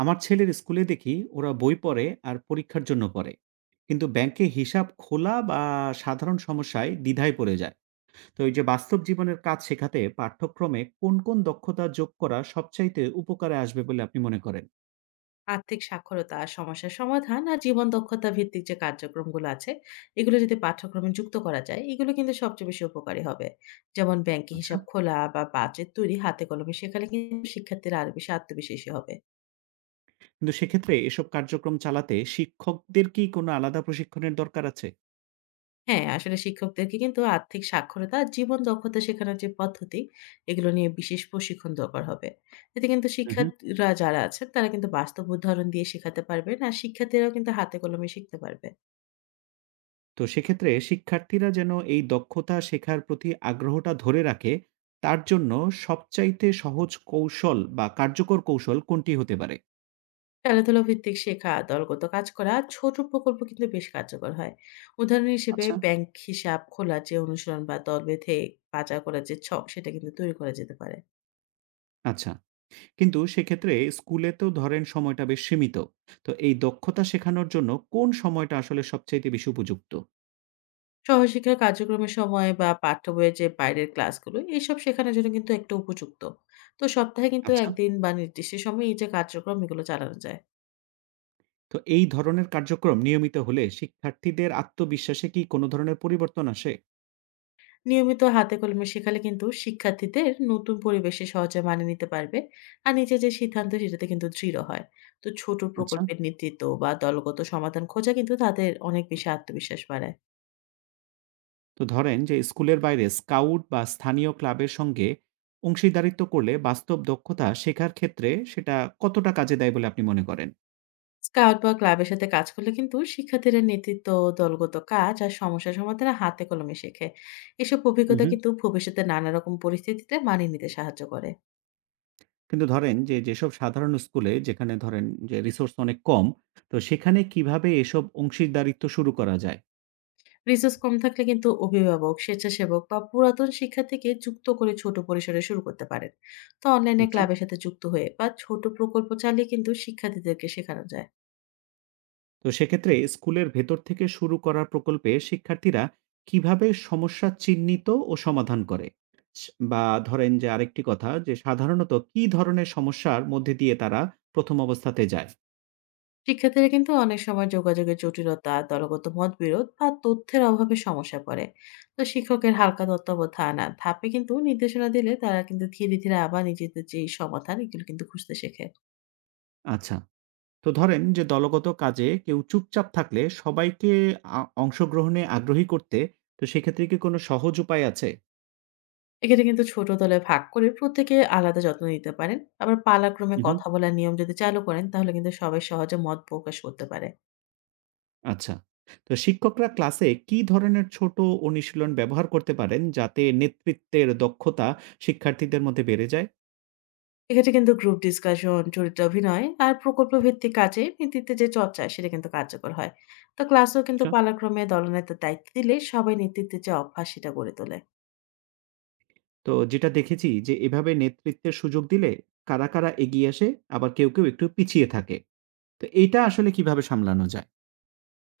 আমার ছেলের স্কুলে দেখি ওরা বই পড়ে আর পরীক্ষার জন্য পড়ে, কিন্তু ব্যাংকে হিসাব খোলা বা সাধারণ সমস্যায় দ্বিধায় পড়ে যায়। তো এই যে বাস্তব জীবনের কাজ শেখাতে পাঠ্যক্রমে কোন কোন দক্ষতা যোগ করা সবচাইতে উপকারে আসবে বলে আপনি মনে করেন? আর্থিক সাক্ষরতা, সমস্যার সমাধান আর জীবন দক্ষতা ভিত্তিক যে কার্যক্রমগুলো আছে, এগুলো যদি পাঠ্যক্রমে যুক্ত করা যায়, এগুলো কিন্তু সবচেয়ে বেশি উপকারী হবে। যেমন ব্যাংকে আচ্ছা, হিসাব খোলা বা বাজেট তৈরি হাতে কলমে শেখালে কিন্তু শিক্ষার্থীরা আরো বেশি আত্মবিশ্বাসী হবে। কিন্তু সেক্ষেত্রে এসব কার্যক্রম চালাতে শিক্ষকদের কি কোনো আলাদা প্রশিক্ষণের দরকার আছে? হ্যাঁ, আসলে শিক্ষকদেরকে কিন্তু আর্থিক সাক্ষরতা আর জীবন দক্ষতা শেখানোর যে পদ্ধতি, এগুলো নিয়ে বিশেষ প্রশিক্ষণ দরকার হবে। এতে কিন্তু হুম হুম। শিক্ষার্থীরা যারা আছেন, তারা কিন্তু বাস্তব উদাহরণ দিয়ে শেখাতে পারবেন আর শিক্ষার্থীরাও কিন্তু হাতে কলমে শিখতে পারবে। তো সেক্ষেত্রে শিক্ষার্থীরা যেন এই দক্ষতা শেখার প্রতি আগ্রহটা ধরে রাখে, তার জন্য সবচাইতে সহজ কৌশল বা কার্যকর কৌশল কোনটি হতে পারে? খেলাধুলা ভিত্তিক শেখা, দলগত কাজ করা, ছোট প্রকল্প কিন্তু বেশ কার্যকর হয়। উদাহরণ হিসেবে আচ্ছা, ব্যাংক হিসাব খোলার যে অনুশীলন বা দল বেঁধে বাজার করার যে ছক সেটা কিন্তু তৈরি করা যেতে পারে। আচ্ছা। কিন্তু সেক্ষেত্রে স্কুলে তো ধরেন সময়টা বেশ সীমিত। তো এই দক্ষতা শেখানোর জন্য কোন সময়টা আসলে সবচাইতে বেশি উপযুক্ত? সহশিক্ষা কার্যক্রমের সময় বা পাঠ্য বইয়ের যে বাইরের ক্লাসগুলো এইসব শেখানোর জন্য কিন্তু একটা উপযুক্ত। তো সপ্তাহে কিন্তু আচ্ছা। ১ দিন বা নির্দিষ্ট সময়ে এই যে কার্যক্রম এগুলো চালানো যায়। তো এই ধরনের কার্যক্রম নিয়মিত হলে শিক্ষার্থীদের আত্মবিশ্বাসে কি কোনো ধরনের পরিবর্তন আসে? নিয়মিত হাতে কলমে শেখালে কিন্তু শিক্ষার্থীদের নতুন পরিবেশে সহজে মানিয়ে নিতে পারবে আর নিজের যে সিদ্ধান্ত সেটাতে কিন্তু দৃঢ় হয়। তো ছোট আচ্ছা। প্রকল্পের নেতৃত্ব বা দলগত সমাধান খোঁজা কিন্তু তাদের অনেক বেশি আত্মবিশ্বাস বাড়ায়। তো ধরেন যে স্কুলের বাইরে স্কাউট বা স্থানীয় ক্লাবের সঙ্গে অংশীদারিত্ব করলে বাস্তব দক্ষতা শেখার ক্ষেত্রে সেটা কতটা কাজে দেয় বলে আপনি মনে করেন? স্কাউট বা ক্লাবের সাথে কাজ করলে কিন্তু শিক্ষার্থীরা নেতৃত্ব, দলগত কাজ আর সমস্যা সমাধানে হাতে কলমে শেখে। এসব অভিজ্ঞতা উহু। কিন্তু ভবিষ্যতে নানা রকম পরিস্থিতিতে মানিয়ে নিতে সাহায্য করে। কিন্তু ধরেন যে, যেসব সাধারণ স্কুলে যেখানে ধরেন যে রিসোর্স অনেক কম, তো সেখানে কিভাবে এসব অংশীদারিত্ব শুরু করা যায়? রিসোর্স কম থাকলে কিন্তু অভিভাবক, স্বেচ্ছাসেবক বা পুরাতন শিক্ষার্থীকে যুক্ত করে ছোট পরিসরে শুরু করতে পারেন। তো অনলাইনে আচ্ছা। ক্লাবের সাথে যুক্ত হয়ে বা ছোট প্রকল্প চালিয়ে কিন্তু শিক্ষার্থীদেরকে শেখানো যায়। তো সেক্ষেত্রে স্কুলের ভেতর থেকে শুরু করার প্রকল্পে শিক্ষার্থীরা কিভাবে সমস্যা চিহ্নিত ও সমাধান করে? স বা ধরেন যে আরেকটি কথা, যে সাধারণত কি ধরনের সমস্যার মধ্যে দিয়ে তারা ১ম অবস্থাতে যায়? শিক্ষার্থীরা কিন্তু অনেক সময় যোগাযোগের জটিলতা, দলগত মতবিরোধ বা তথ্যের অভাবে সমস্যায় পড়ে। তো শিক্ষকের হালকা তত্ত্বাবধান আর ধাপে কিন্তু নির্দেশনা দিলে তারা কিন্তু ধীরে, ধীরে আবার নিজেদের যেই সমাধান এগুলো কিন্তু খুঁজতে শেখে। আচ্ছা। তো ধরেন যে দলগত কাজে কেউ চুপচাপ থাকলে সবাইকে আ অংশগ্রহণে আগ্রহী করতে, তো সেক্ষেত্রে কি কোনো সহজ উপায় আছে? এক্ষেত্রে কিন্তু ছোট দলে ভাগ করে প্রত্যেকে আলাদা যত্ন নিতে পারেন। আবার পালাক্রমে উহু। কথা বলার নিয়ম যদি চালু করেন তাহলে কিন্তু সবাই সহজে মত প্রকাশ করতে পারে। আচ্ছা। তো শিক্ষকরা ক্লাসে কি ধরনের ছোট অনুশীলন ব্যবহার করতে পারেন যাতে নেতৃত্বের দক্ষতা শিক্ষার্থীদের মধ্যে বেড়ে যায়? এক্ষেত্রে কিন্তু গ্রুপ ডিসকাশন, চরিত্র অভিনয় আর প্রকল্প ভিত্তিক কাজে নেতৃত্বে যে চর্চা সেটা কিন্তু কার্যকর হয়। তো ক্লাসেও কিন্তু আচ্ছা। পালাক্রমে দলনেতার দায়িত্ব দিলে সবাই নেতৃত্বের যে অভ্যাস সেটা গড়ে তোলে। তো যেটা দেখেছি যে এভাবে নেতৃত্বের সুযোগ দিলে কারা, কারা এগিয়ে আসে, আবার কেউ, কেউ একটু পিছিয়ে থাকে। তো এইটা আসলে কিভাবে সামলানো যায়?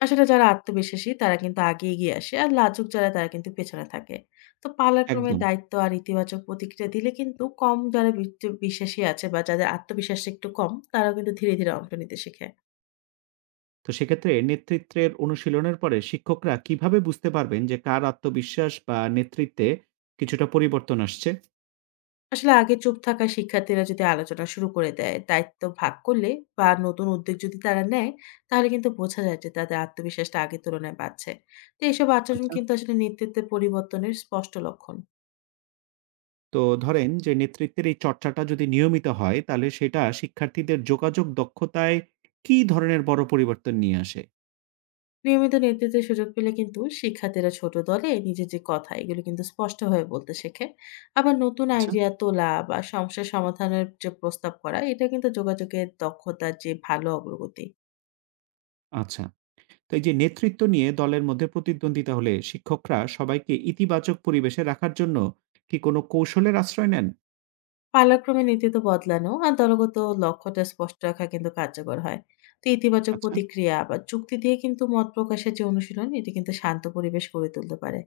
আসলে যারা আত্মবিশ্বাসী তারা কিন্তু আগে এগিয়ে আসে, আর লাজুক যারা তারা কিন্তু পেছনে থাকে। তো পালাক্রমে একদম। দায়িত্ব আর ইতিবাচক প্রতিক্রিয়া দিলে কিন্তু কম যারা বিচ বিশ্বাসী আছে বা যাদের আত্মবিশ্বাসটা একটু কম, তারাও কিন্তু ধীরে, ধীরে অংশ নিতে শিখে। তো সেক্ষেত্রে নেতৃত্বের অনুশীলনের পরে শিক্ষকরা কিভাবে বুঝতে পারবেন যে কার আত্মবিশ্বাস বা নেতৃত্বে কিছুটা পরিবর্তন আসছে? আসলে আগে চুপ থাকা শিক্ষার্থীরা যদি আলোচনা শুরু করে দেয়, দায়িত্ব ভাগ করলে বা নতুন উদ্যোগ যদি তারা নেয়, তাহলে কিন্তু বোঝা যায় যে তাদের আত্মবিশ্বাসটা আগের তুলনায় বাড়ছে। তো এসব আচরণ আচ্ছা। কিন্তু আসলে নেতৃত্বের পরিবর্তনের স্পষ্ট লক্ষণ। তো ধরেন যে নেতৃত্বের এই চর্চাটা যদি নিয়মিত হয় তাহলে সেটা শিক্ষার্থীদের যোগাযোগ দক্ষতায় কি ধরনের বড় পরিবর্তন নিয়ে আসে? নিয়মিত নেতৃত্বের সুযোগ পেলে কিন্তু শিক্ষার্থীরা ছোট দলে নিজের যে কথা এগুলো কিন্তু স্পষ্টভাবে বলতে শেখে। আবার নতুন আচ্ছা, আইডিয়া তোলা বা সমস্যা সমাধানের যে প্রস্তাব করা এটা কিন্তু যোগাযোগের দক্ষতার যে ভালো অগ্রগতি। আচ্ছা। তো এই যে নেতৃত্ব নিয়ে দলের মধ্যে প্রতিদ্বন্দ্বিতা হলে শিক্ষকরা সবাইকে ইতিবাচক পরিবেশে রাখার জন্য কি কোনো কৌশলের আশ্রয় নেন? পালাক্রমে নেতৃত্ব বদলানো আর দলগত লক্ষ্যটা স্পষ্ট রাখা কিন্তু কার্যকর হয়। তো ইতিবাচক আচ্ছা। প্রতিক্রিয়া বা চুক্তি দিয়ে কিন্তু মত প্রকাশের যে অনুশীলন এটা কিন্তু শান্ত পরিবেশ গড়ে তুলতে পারে।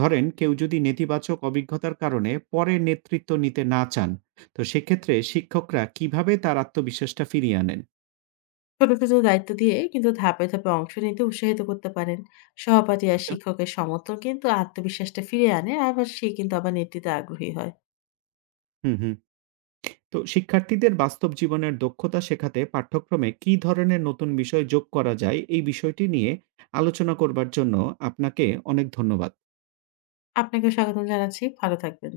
ধরেন কেউ যদি নেতিবাচক অভিজ্ঞতার কারণে পরে নেতৃত্ব নিতে না চান, তো সেক্ষেত্রে শিক্ষকরা কিভাবে তার আত্মবিশ্বাসটা ফিরিয়ে আনেন? ছোট, ছোট দায়িত্ব দিয়ে কিন্তু ধাপে, ধাপে অংশ নিতে উৎসাহিত করতে পারেন। সহপাঠী আর আচ্ছা। শিক্ষকের সমর্থন কিন্তু আত্মবিশ্বাসটা ফিরিয়ে আনে, আবার সে কিন্তু আবার নেতৃত্বে আগ্রহী হয়। হুম হুম। তো শিক্ষার্থীদের বাস্তব জীবনের দক্ষতা শেখাতে পাঠ্যক্রমে কী ধরনের নতুন বিষয় যোগ করা যায় এই বিষয়টি নিয়ে আলোচনা করবার জন্য আপনাকে অনেক ধন্যবাদ। আপনাকেও স্বাগতম জানাচ্ছি। ভালো থাকবেন।